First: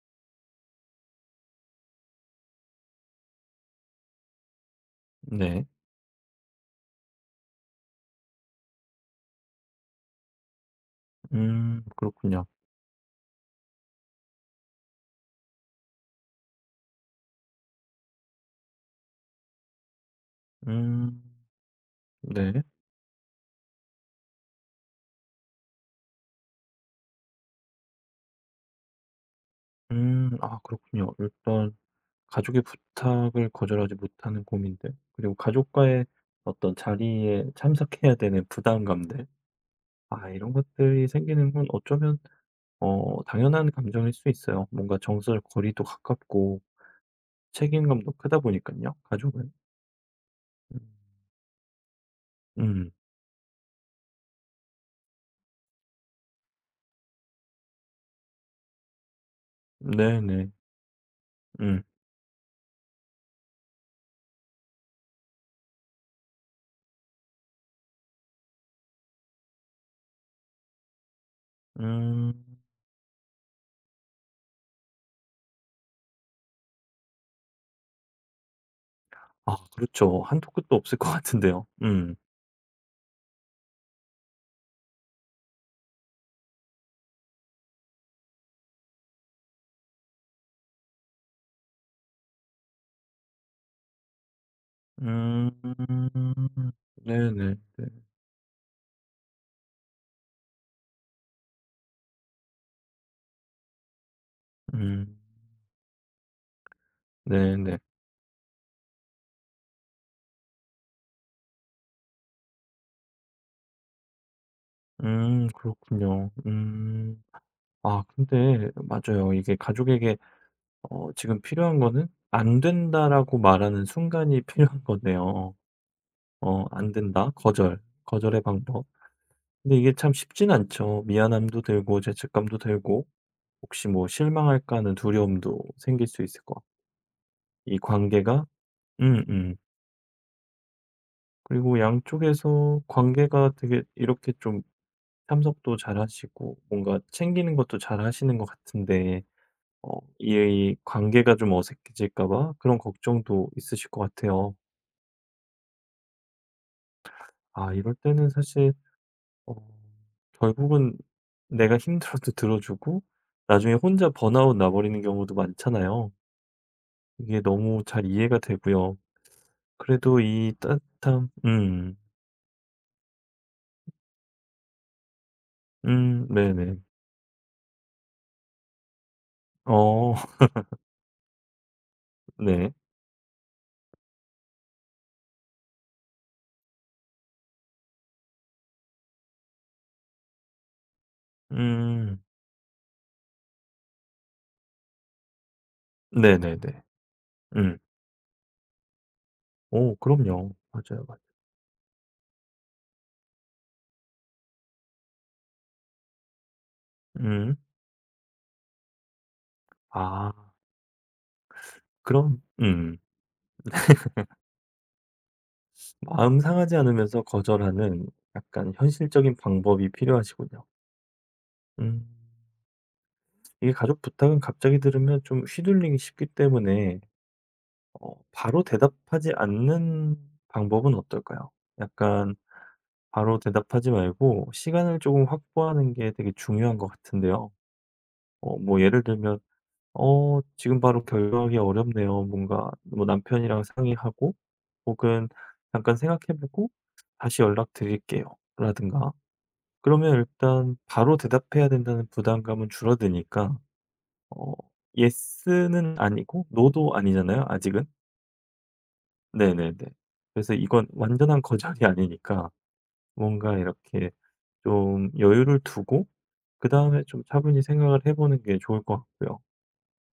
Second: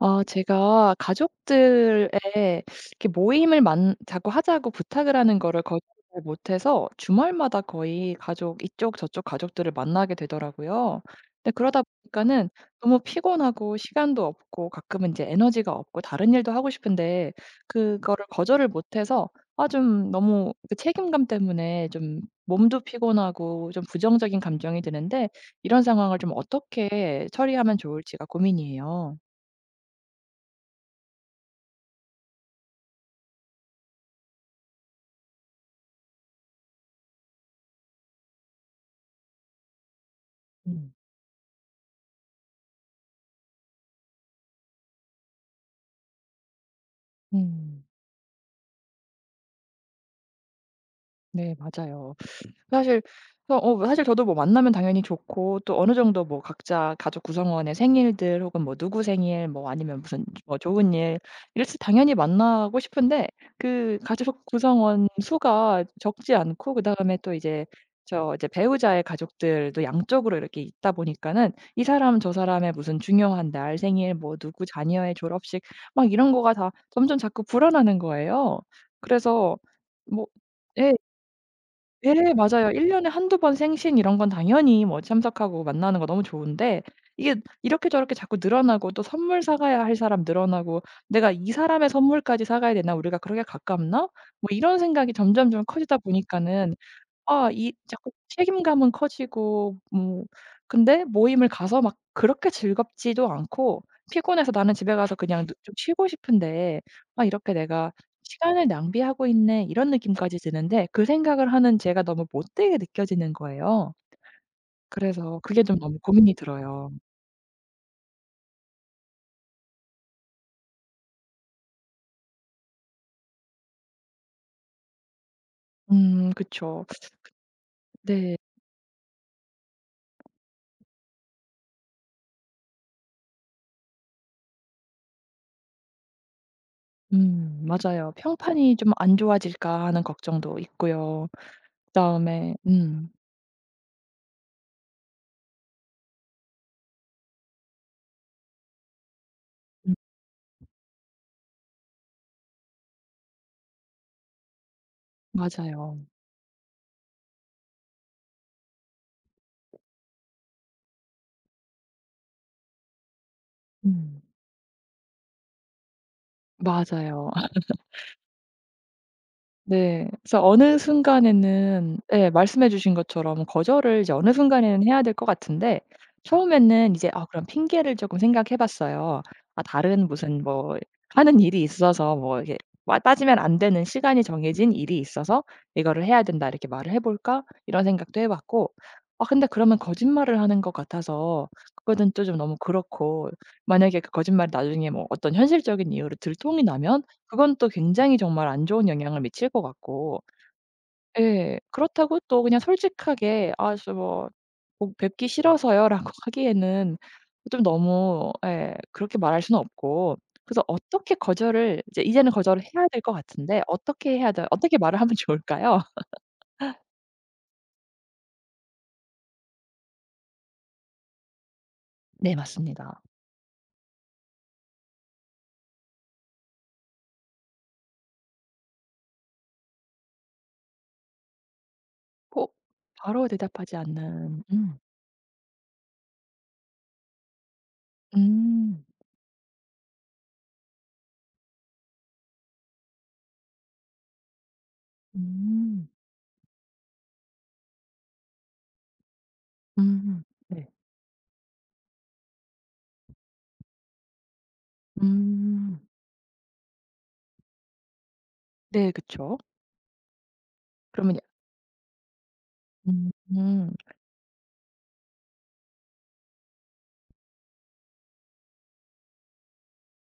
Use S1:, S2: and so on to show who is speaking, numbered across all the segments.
S1: 아 제가 가족들의 이렇게 모임을 만 자꾸 하자고 부탁을 하는 거를
S2: 네.
S1: 거절을 못해서 주말마다 거의 가족 이쪽 저쪽 가족들을 만나게 되더라고요. 근데 그러다
S2: 그렇군요.
S1: 보니까는 너무 피곤하고 시간도 없고 가끔은 이제 에너지가 없고 다른 일도 하고 싶은데 그거를 거절을 못해서 아 좀 너무 그
S2: 음
S1: 책임감 때문에 좀
S2: 네.
S1: 몸도 피곤하고 좀 부정적인 감정이 드는데 이런 상황을 좀 어떻게 처리하면 좋을지가 고민이에요.
S2: 아 그렇군요. 일단 가족의 부탁을 거절하지 못하는 고민들 그리고 가족과의 어떤 자리에 참석해야 되는 부담감들 아 이런
S1: 음.
S2: 것들이 생기는 건 어쩌면 당연한 감정일 수 있어요. 뭔가 정서적 거리도 가깝고
S1: 음.
S2: 책임감도 크다 보니깐요, 가족은. 음.
S1: 네 맞아요.
S2: 음.
S1: 사실 그래서 어 뭐 사실 저도 뭐 만나면 당연히 좋고 또 어느 정도 뭐 각자 가족 구성원의 생일들 혹은 뭐 누구 생일 뭐 아니면 무슨
S2: 네네.
S1: 뭐 좋은 일 이랬을 때
S2: 음.
S1: 당연히 만나고 싶은데 그 가족 구성원 수가 적지 않고 그다음에 또 이제 저 이제 배우자의 가족들도 양쪽으로 이렇게 있다 보니까는 이 사람 저
S2: 음.
S1: 사람의 무슨 중요한 날 생일 뭐 누구 자녀의 졸업식 막 이런 거가 다 점점 자꾸 불어나는 거예요. 그래서
S2: 아 그렇죠.
S1: 뭐
S2: 한도 끝도
S1: 예.
S2: 없을 것 같은데요.
S1: 예
S2: 음.
S1: 맞아요. 1 년에 한두 번 생신 이런 건 당연히 뭐 참석하고 만나는 거 너무 좋은데 이게 이렇게 저렇게 자꾸 늘어나고 또 선물 사 가야 할 사람 늘어나고 '내가 이 사람의 선물까지 사 가야 되나? 우리가 그렇게 가깝나?' 뭐 이런 생각이
S2: 음.
S1: 점점점 커지다 보니까는 아
S2: 네네.
S1: 이
S2: 네.
S1: 자꾸 책임감은 커지고 뭐 근데 모임을 가서 막 그렇게 즐겁지도 않고 피곤해서 나는 집에 가서
S2: 음.
S1: 그냥 좀 쉬고 싶은데 '아 이렇게
S2: 네네.
S1: 내가 시간을 낭비하고 있네.' 이런 느낌까지 드는데 그 생각을 하는 제가 너무 못되게 느껴지는 거예요. 그래서 그게 좀 너무
S2: 그렇군요.
S1: 고민이 들어요.
S2: 음. 아 근데 맞아요. 이게 가족에게 지금 필요한 거는 "안 된다."라고 말하는 순간이 필요한 거네요.
S1: 그쵸.
S2: "안 된다." 거절.
S1: 네.
S2: 거절의 방법. 근데 이게 참 쉽진 않죠. 미안함도 들고 죄책감도 들고 혹시 뭐 '실망할까.' 하는 두려움도 생길 수 있을 것 같고 이
S1: 맞아요.
S2: 관계가
S1: '평판이 좀 안
S2: 음음.
S1: 좋아질까.' 하는 걱정도 있고요.
S2: 그리고
S1: 그다음에
S2: 양쪽에서 관계가 되게 이렇게 좀 참석도 잘하시고 뭔가 챙기는 것도 잘하시는 것 같은데
S1: 음
S2: 이 관계가 좀 어색해질까 봐 그런 걱정도 있으실 것 같아요.
S1: 맞아요.
S2: 아 이럴 때는 사실 어 결국은 내가 힘들어도 들어주고 나중에 혼자
S1: 음.
S2: 번아웃 나 버리는 경우도 많잖아요.
S1: 맞아요.
S2: 이게 너무 잘 이해가 되고요.
S1: 네.
S2: 그래도
S1: 그래서
S2: 이
S1: 어느
S2: 따뜻함
S1: 순간에는 예 말씀해 주신 것처럼 거절을 이제 어느 순간에는 해야 될 것 같은데
S2: 네네.
S1: 처음에는 이제 아 그럼 핑계를 쪼끔 생각해 봤어요. 아 다른
S2: 어
S1: 무슨 뭐 하는 일이 있어서 뭐 이게
S2: 네.
S1: 빠 빠지면 안 되는 시간이 정해진 일이 있어서 '이거를 해야 된다.' 이렇게 말을 해 볼까? 이런 생각도 해 봤고 아 근데 그러면 거짓말을 하는 것 같아서 그거는
S2: 음.
S1: 또 좀 너무 그렇고 만약에 그 거짓말이 나중에 뭐 어떤 현실적인 이유로 들통이
S2: 네네네.
S1: 나면 그건 또
S2: 음.
S1: 굉장히 정말 안 좋은 영향을 미칠 것
S2: 오
S1: 같고
S2: 그럼요. 맞아요, 맞아요.
S1: 예 그렇다고 또 그냥 솔직하게 "아 저 뭐 뭐 뵙기 싫어서요."라고 하기에는
S2: 음.
S1: 좀 너무 예 그렇게 말할 수는 없고
S2: 아
S1: 그래서 어떻게 거절을 이제 이제는
S2: 그럼
S1: 거절을 해야 될 것 같은데 어떻게 해야 돼 어떻게 말을 하면 좋을까요?
S2: 마음 상하지 않으면서 거절하는 약간 현실적인 방법이 필요하시군요. 음.
S1: 네 맞습니다.
S2: 이게 가족 부탁은 갑자기 들으면 좀 휘둘리기 쉽기 때문에 바로 대답하지 않는 방법은 어떨까요? 약간
S1: 어 바로
S2: 바로
S1: 대답하지
S2: 대답하지
S1: 않는
S2: 말고 시간을 조금 확보하는 게 되게 중요한 것 같은데요. 뭐
S1: 음.
S2: 예를 들면 지금 바로 결정하기 어렵네요. 뭔가 뭐 남편이랑 상의하고 혹은
S1: 음.
S2: "잠깐 생각해 보고 다시 연락드릴게요." 라든가 그러면
S1: 음. 네.
S2: 일단 바로 대답해야 된다는 부담감은 줄어드니까 어 예스
S1: 음.
S2: 는 아니고 노도 아니잖아요, 아직은.
S1: 네 그쵸.
S2: 네네네. 그래서 이건
S1: 그러면 야
S2: 완전한 거절이 아니니까 뭔가
S1: 음.
S2: 이렇게 좀 여유를 두고 그다음에 좀 차분히 생각을 해 보는 게 좋을 것 같고요.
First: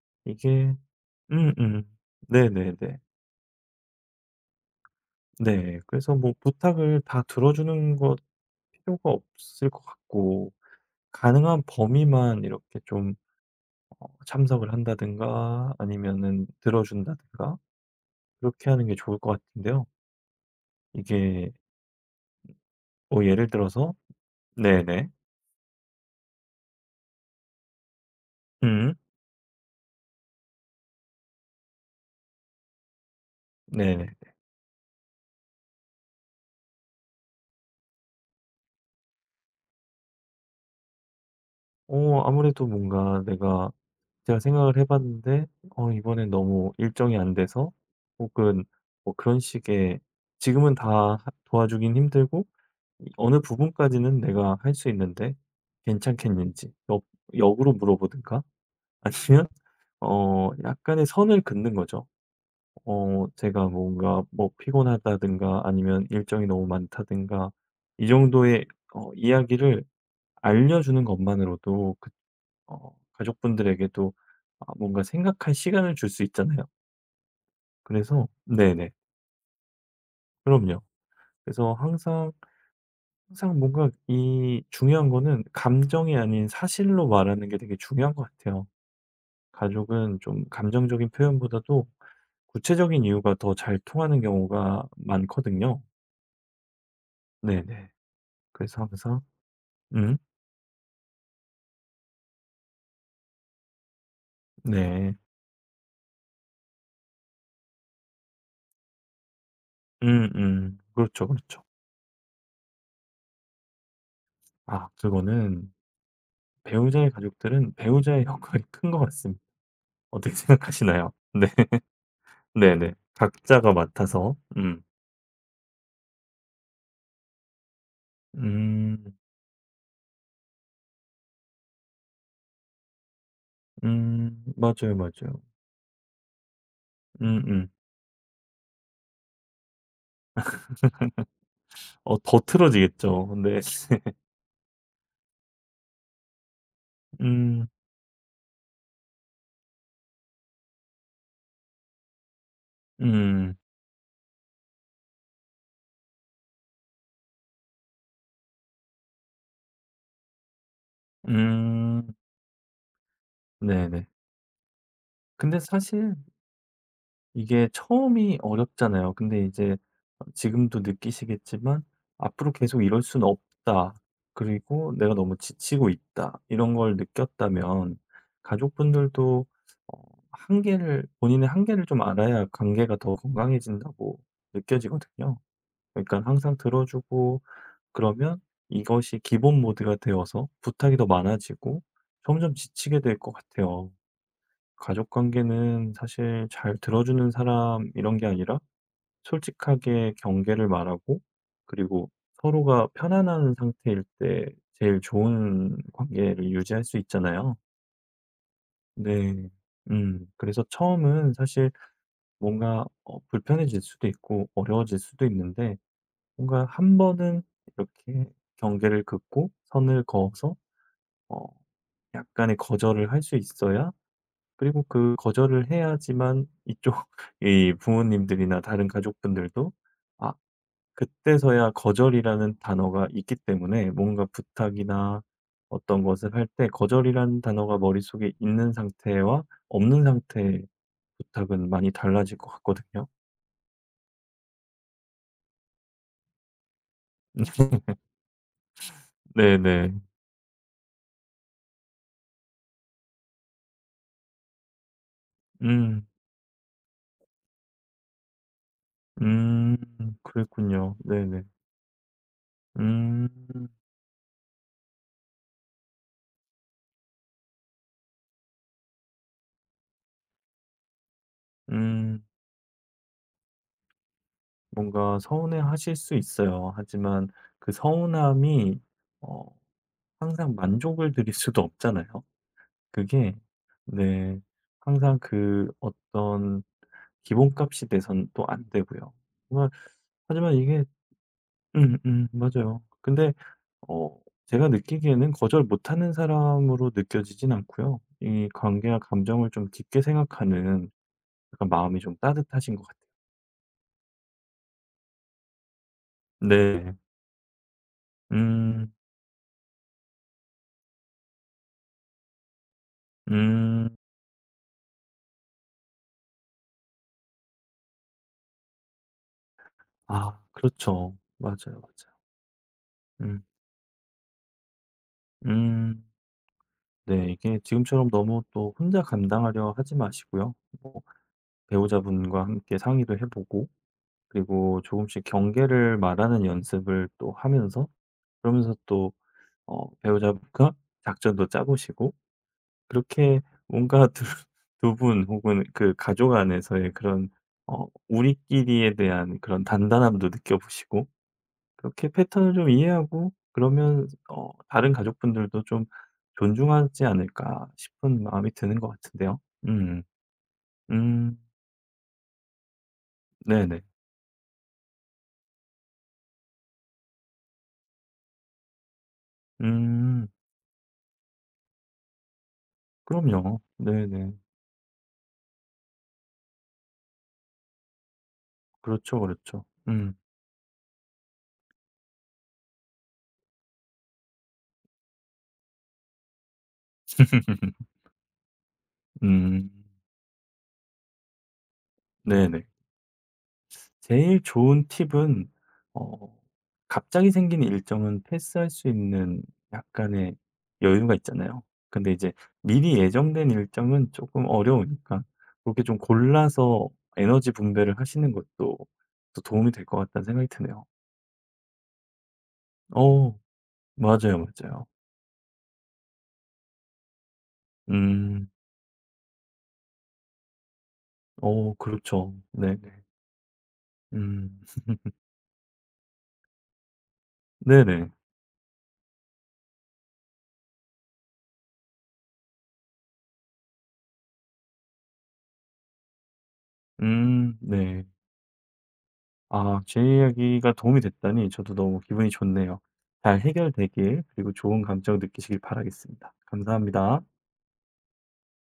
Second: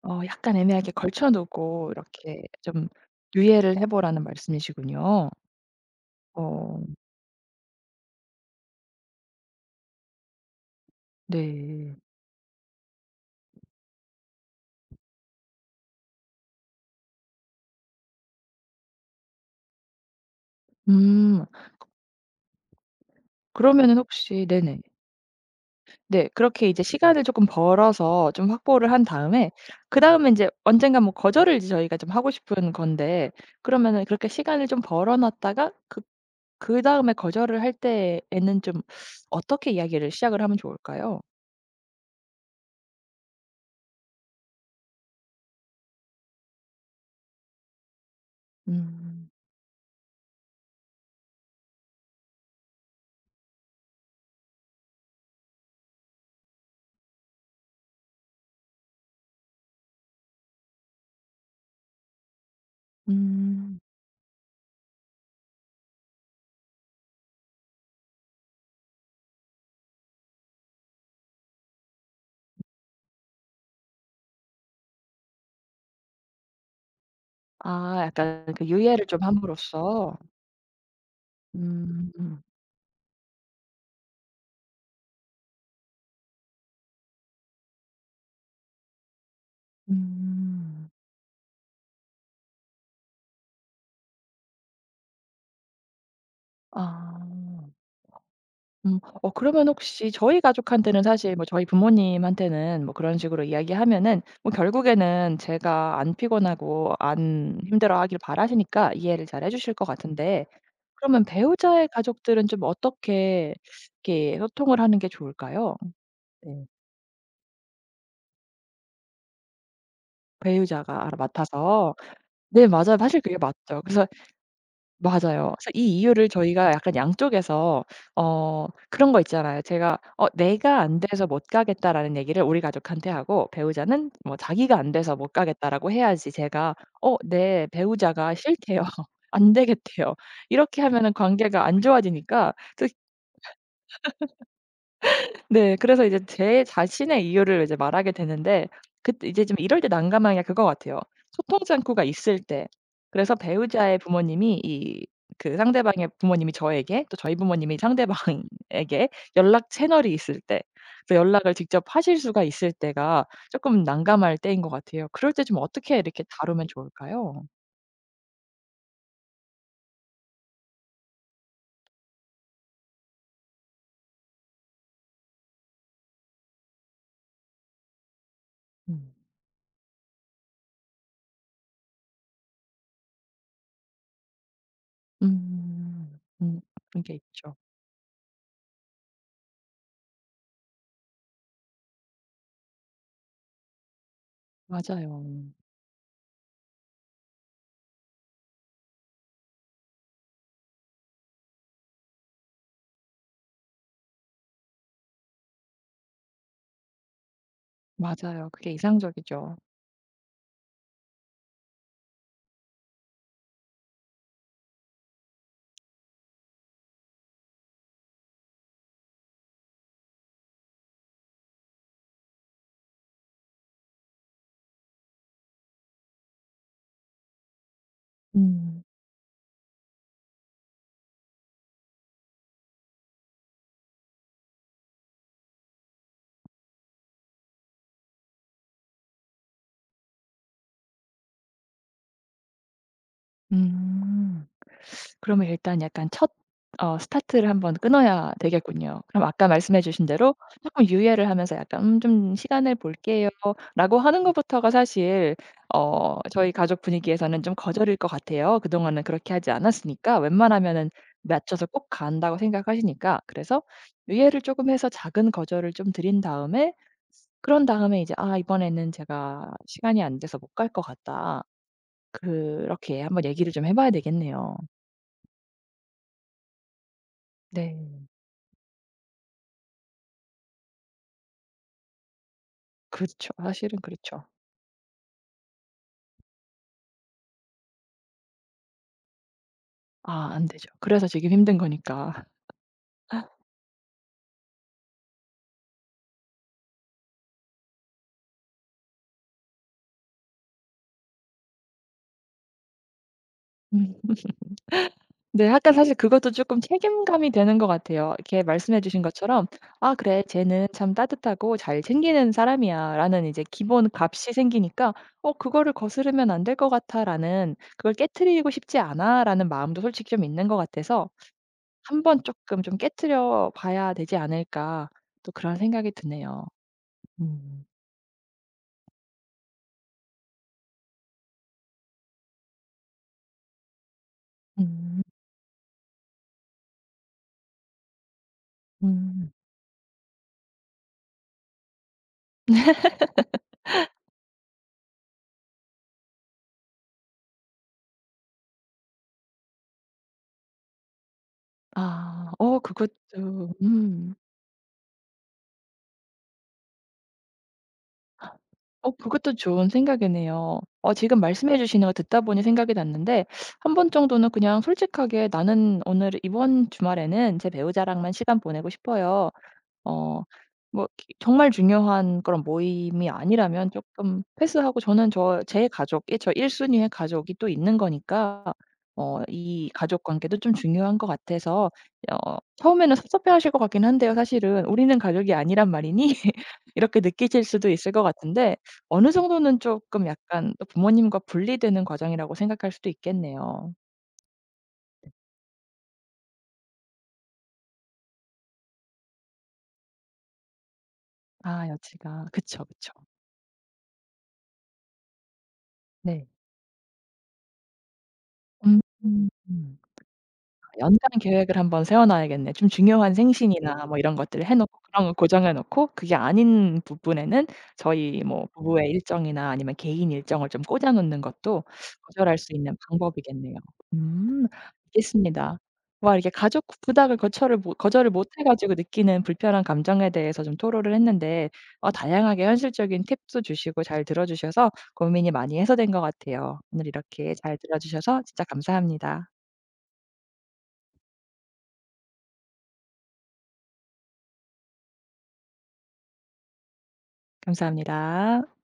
S1: 어 약간
S2: 이게
S1: 애매하게 걸쳐
S2: 음음.
S1: 놓고 이렇게 좀
S2: 네네네.
S1: 유예를 해 보라는 말씀이시군요.
S2: 네. 그래서 뭐
S1: 어
S2: 부탁을 다 들어주는 것 필요가 없을 것 같고 가능한
S1: 네.
S2: 범위만 이렇게 좀 참석을 한다든가 아니면은 들어준다든가 그렇게 하는 게 좋을 것 같은데요.
S1: 음
S2: 이게 뭐 예를 들어서
S1: 그러면은 혹시 네네.
S2: 네네.
S1: 네 그렇게 이제 시간을 조금 벌어서 좀 확보를
S2: 음.
S1: 한 다음에 그다음에 이제 언젠가 뭐 거절을 이제 저희가 좀 하고 싶은 건데 그러면은
S2: 네네.
S1: 그렇게 시간을 좀 벌어 놨다가 그 그다음에 거절을 할 때에는 좀 어떻게 이야기를 시작을 하면 좋을까요?
S2: 아무래도 뭔가 내가 제가 생각을 해 봤는데 이번에 너무 일정이 안 돼서 혹은 뭐
S1: 음.
S2: 그런 식의 지금은 다 도와주긴 힘들고 어느 부분까지는 내가 할 수 있는데 괜찮겠는지 역 역으로 물어보든가 아니면 약간의 선을 긋는 거죠. 제가
S1: 음.
S2: 뭔가 뭐 피곤하다든가 아니면 일정이 너무 많다든가 이 정도의 이야기를 알려주는 것만으로도 그 가족분들에게도 아 뭔가 생각할 시간을 줄 수 있잖아요.
S1: 아
S2: 그래서
S1: 약간 그
S2: 네네.
S1: 유예를 좀 함으로써
S2: 그럼요. 그래서 항상
S1: 음.
S2: 뭔가 이 중요한 거는 감정이 아닌 사실로 말하는 게 되게 중요한 것 같아요. 가족은 좀
S1: 음.
S2: 감정적인 표현보다도 구체적인 이유가 더 잘 통하는 경우가 많거든요.
S1: 아.
S2: 네네. 그래서
S1: 음.
S2: 항상
S1: 어 그러면 혹시
S2: 음.
S1: 저희 가족한테는 사실 뭐 저희 부모님한테는 뭐 그런 식으로 이야기하면은 뭐
S2: 네.
S1: 결국에는 제가 안 피곤하고 안 힘들어하길 바라시니까 이해를 잘 해 주실 것 같은데
S2: 음음.
S1: 그러면
S2: 그렇죠, 그렇죠.
S1: 배우자의 가족들은 좀 어떻게 이렇게 소통을
S2: 아
S1: 하는 게
S2: 그거는
S1: 좋을까요? 네.
S2: 배우자의 가족들은 배우자의 역할이 큰 것 같습니다. 어떻게
S1: 배우자가 알아
S2: 생각하시나요? 네.
S1: 맡아서. 네
S2: 네네.
S1: 맞아요. 사실 그게
S2: 각자가
S1: 맞죠. 그래서
S2: 맡아서. 음.
S1: 맞아요. 그래서 이 이유를 저희가 약간 양쪽에서 어 그런
S2: 음.
S1: 거 있잖아요. 제가 어 "내가 안 돼서 못 가겠다."라는 얘기를 우리 가족한테 하고 배우자는 뭐
S2: 음.
S1: "자기가 안
S2: 맞아요,
S1: 돼서 못
S2: 맞아요.
S1: 가겠다."라고 해야지 제가 "어 내
S2: 음음.
S1: 배우자가 싫대요. 안 되겠대요." 이렇게 하면은 관계가 안
S2: 더
S1: 좋아지니까 또
S2: 틀어지겠죠. 근데
S1: 네. 그래서 이제 제 자신의 이유를
S2: 음
S1: 이제 말하게 되는데 그때 이제 좀 이럴 때 난감한 게 그거 같아요. 소통 창구가 있을 때. 그래서
S2: 음
S1: 배우자의 부모님이 이 그 상대방의 부모님이 저에게 또 저희 부모님이 상대방에게 연락 채널이 있을 때 또 연락을 직접
S2: 음
S1: 하실 수가 있을 때가 쪼끔
S2: 네네.
S1: 난감할 때인 것 같아요. 그럴 때 좀
S2: 근데
S1: 어떻게
S2: 사실
S1: 이렇게 다루면 좋을까요?
S2: 이게 처음이 어렵잖아요. 근데 이제 지금도 느끼시겠지만 '앞으로 계속 이럴 수는 없다. 그리고 내가 너무 지치고 있다.' 이런 걸 느꼈다면
S1: 음.
S2: 가족분들도 어 한계를 본인의 한계를 좀 알아야 관계가 더 건강해진다고 느껴지거든요. 그러니
S1: 음.
S2: 까 항상
S1: 음.
S2: 들어
S1: 그런 게
S2: 주고
S1: 있죠.
S2: 그러면 이것이 기본 모드가 되어서 부탁이 더 많아지고 점점 지치게 될 것 같아요. 가족
S1: 맞아요.
S2: 관계는 사실 잘 들어주는 사람 이런 게 아니라 솔직하게 경계를 말하고 그리고 서로가 편안한 상태일 때 제일 좋은 관계를 유지할 수 있잖아요.
S1: 맞아요. 그게
S2: 네.
S1: 이상적이죠.
S2: 음. 그래서 처음은 사실 뭔가 불편해질 수도 있고 어려워질 수도 있는데 뭔가 한 번은 이렇게 경계를 긋고 선을 그어서 어 약간의 거절을 할 수 있어야 그리고 그 거절을 해야지만 이쪽 이 부모님들이나
S1: 음.
S2: 다른 가족분들도 아 그때서야 거절이라는 단어가 있기 때문에 뭔가 부탁이나 어떤 것을 할 때 거절이라는 단어가 머릿속에 있는 상태와 없는 상태의 부탁은 많이 달라질 것 같거든요.
S1: 음. 그러면 일단 약간 첫 어 스타트를 한번 끊어야 되겠군요. 그럼 아까 말씀해
S2: 네네.
S1: 주신 대로 쪼끔 유예를 하면서 약간 좀 시간을 볼게요."라고 하는 것부터가 사실
S2: 음.
S1: 어 저희 가족 분위기에서는 좀 거절일 것 같아요. 그동안은 그렇게 하지
S2: 음.
S1: 않았으니까 웬만하면은
S2: 그랬군요. 네네.
S1: 맞춰서 꼭 간다고 생각하시니까.
S2: 음.
S1: 그래서 유예를 쪼금 해서 작은 거절을 좀 드린 다음에 그런 다음에 이제 "아 이번에는 제가 시간이 안 돼서 못 갈 것 같다."
S2: 음.
S1: 그렇게 한번 얘기를 좀 해 봐야 되겠네요.
S2: 뭔가 서운해하실 수 있어요. 하지만 그
S1: 네.
S2: 서운함이 어 항상 만족을 드릴 수도 없잖아요.
S1: 그렇죠.
S2: 그게
S1: 사실은 그렇죠.
S2: 네. 항상 그 어떤 기본값이 돼선 또 안 되고요. 정말
S1: 아 안
S2: 하지만
S1: 되죠.
S2: 이게
S1: 그래서 지금 힘든 거니까.
S2: 맞아요. 근데 어 제가 느끼기에는 거절 못하는 사람으로 느껴지진 않고요. 이 관계와 감정을 좀 깊게 생각하는 약간 마음이 좀 따뜻하신 것 같아요.
S1: 음. 네 약간 사실 그것도 조금
S2: 네.
S1: 책임감이 되는 것 같아요. 이렇게 말씀해
S2: 음.
S1: 주신 것처럼 '아 그래 쟤는 참 따뜻하고 잘 챙기는 사람이야.'라는 이제 기본
S2: 음.
S1: 값이 생기니까 '어 그거를 거스르면 안 될 것 같아.'라는 '그걸 깨트리고 싶지 않아.'라는 마음도 솔직히 좀
S2: 아
S1: 있는 것 같아서
S2: 그렇죠. 맞아요, 맞아요.
S1: '한 번 조금 좀
S2: 음.
S1: 깨트려 봐야 되지 않을까.' 또 그런 생각이
S2: 음.
S1: 드네요.
S2: 네. 이게
S1: 음.
S2: 지금처럼 너무 또 혼자 감당하려 하지 마시고요. 뭐 배우자분과 함께 상의도 해 보고 그리고
S1: 음.
S2: 조금씩 경계를 말하는 연습을 또 하면서 그러면서 또
S1: 음.
S2: 배우자분과 작전도 짜 보시고 그렇게 뭔가 두 두 분 혹은 그 가족 안에서의 그런 우리끼리에 대한 그런 단단함도 느껴 보시고 그렇게
S1: 아.
S2: 패턴을
S1: 어
S2: 좀 이해하고
S1: 그것도
S2: 그러면 다른 가족분들도 좀 존중하지 않을까 싶은 마음이 드는 것
S1: 어 그것도
S2: 같은데요.
S1: 좋은
S2: 음.
S1: 생각이네요. 어 지금
S2: 음.
S1: 말씀해 주시는 거 듣다 보니 생각이 났는데 한
S2: 네네.
S1: 번 정도는 그냥 솔직하게 "나는 오늘 이번 주말에는 제 배우자랑만 시간 보내고 싶어요. 어
S2: 음.
S1: 뭐 기 정말 중요한 그런 모임이
S2: 그럼요.
S1: 아니라면 조금
S2: 네네.
S1: 패스하고 저는 저 제 가족이 저 1 순위의 가족이 또 있는 거니까
S2: 그렇죠,
S1: 어
S2: 그렇죠.
S1: 이 가족
S2: 음.
S1: 관계도 좀 중요한 것 같아서 어 처음에는 섭섭해하실 것 같긴 한데요 사실은. '우리는 가족이 아니란 말이니?' 이렇게 느끼실 수도 있을 것 같은데 어느 정도는
S2: 음.
S1: 조금 약간 또 부모님과 분리되는 과정이라고
S2: 네네.
S1: 생각할 수도 있겠네요.
S2: 제일 좋은 팁은 어 갑자기 생긴 일정은 패스할 수 있는 약간의 여유가 있잖아요.
S1: 아
S2: 근데
S1: 여지가
S2: 이제
S1: 그쵸, 그쵸.
S2: 미리 예정된 일정은 조금 어려우니까 그렇게 좀
S1: 네.
S2: 골라서 에너지 분배를 하시는 것도
S1: 음.
S2: 또 도움이
S1: 음.
S2: 될 것 같다는 생각이 드네요.
S1: 연간 계획을 한번 세워 놔야겠네. 좀 중요한
S2: 어
S1: 생신이나 뭐 이런
S2: 맞아요,
S1: 것들을 해 놓고
S2: 맞아요.
S1: 그런 걸 고정해 놓고 그게 아닌 부분에는 저희 뭐
S2: 음.
S1: 부부의 일정이나 아니면 개인 일정을 좀 꽂아 놓는 것도
S2: 그렇죠.
S1: 조절할 수 있는
S2: 네네.
S1: 방법이겠네요. 음.
S2: 음.
S1: 알겠습니다. 와 이렇게 가족 부탁을 거절을 못 거절을
S2: 네네.
S1: 못해 가지고 느끼는 불편한 감정에 대해서 좀 토로를 했는데 어 다양하게 현실적인 팁도 주시고 잘 들어 주셔서 고민이 많이 해소된 것 같아요. 오늘 이렇게 잘 들어
S2: 네.
S1: 주셔서 진짜 감사합니다.
S2: 아, 제 이야기가 도움이 됐다니 저도 너무 기분이 좋네요. 잘 해결되길, 그리고 좋은 감정 느끼시길 바라겠습니다. 감사합니다.
S1: 감사합니다.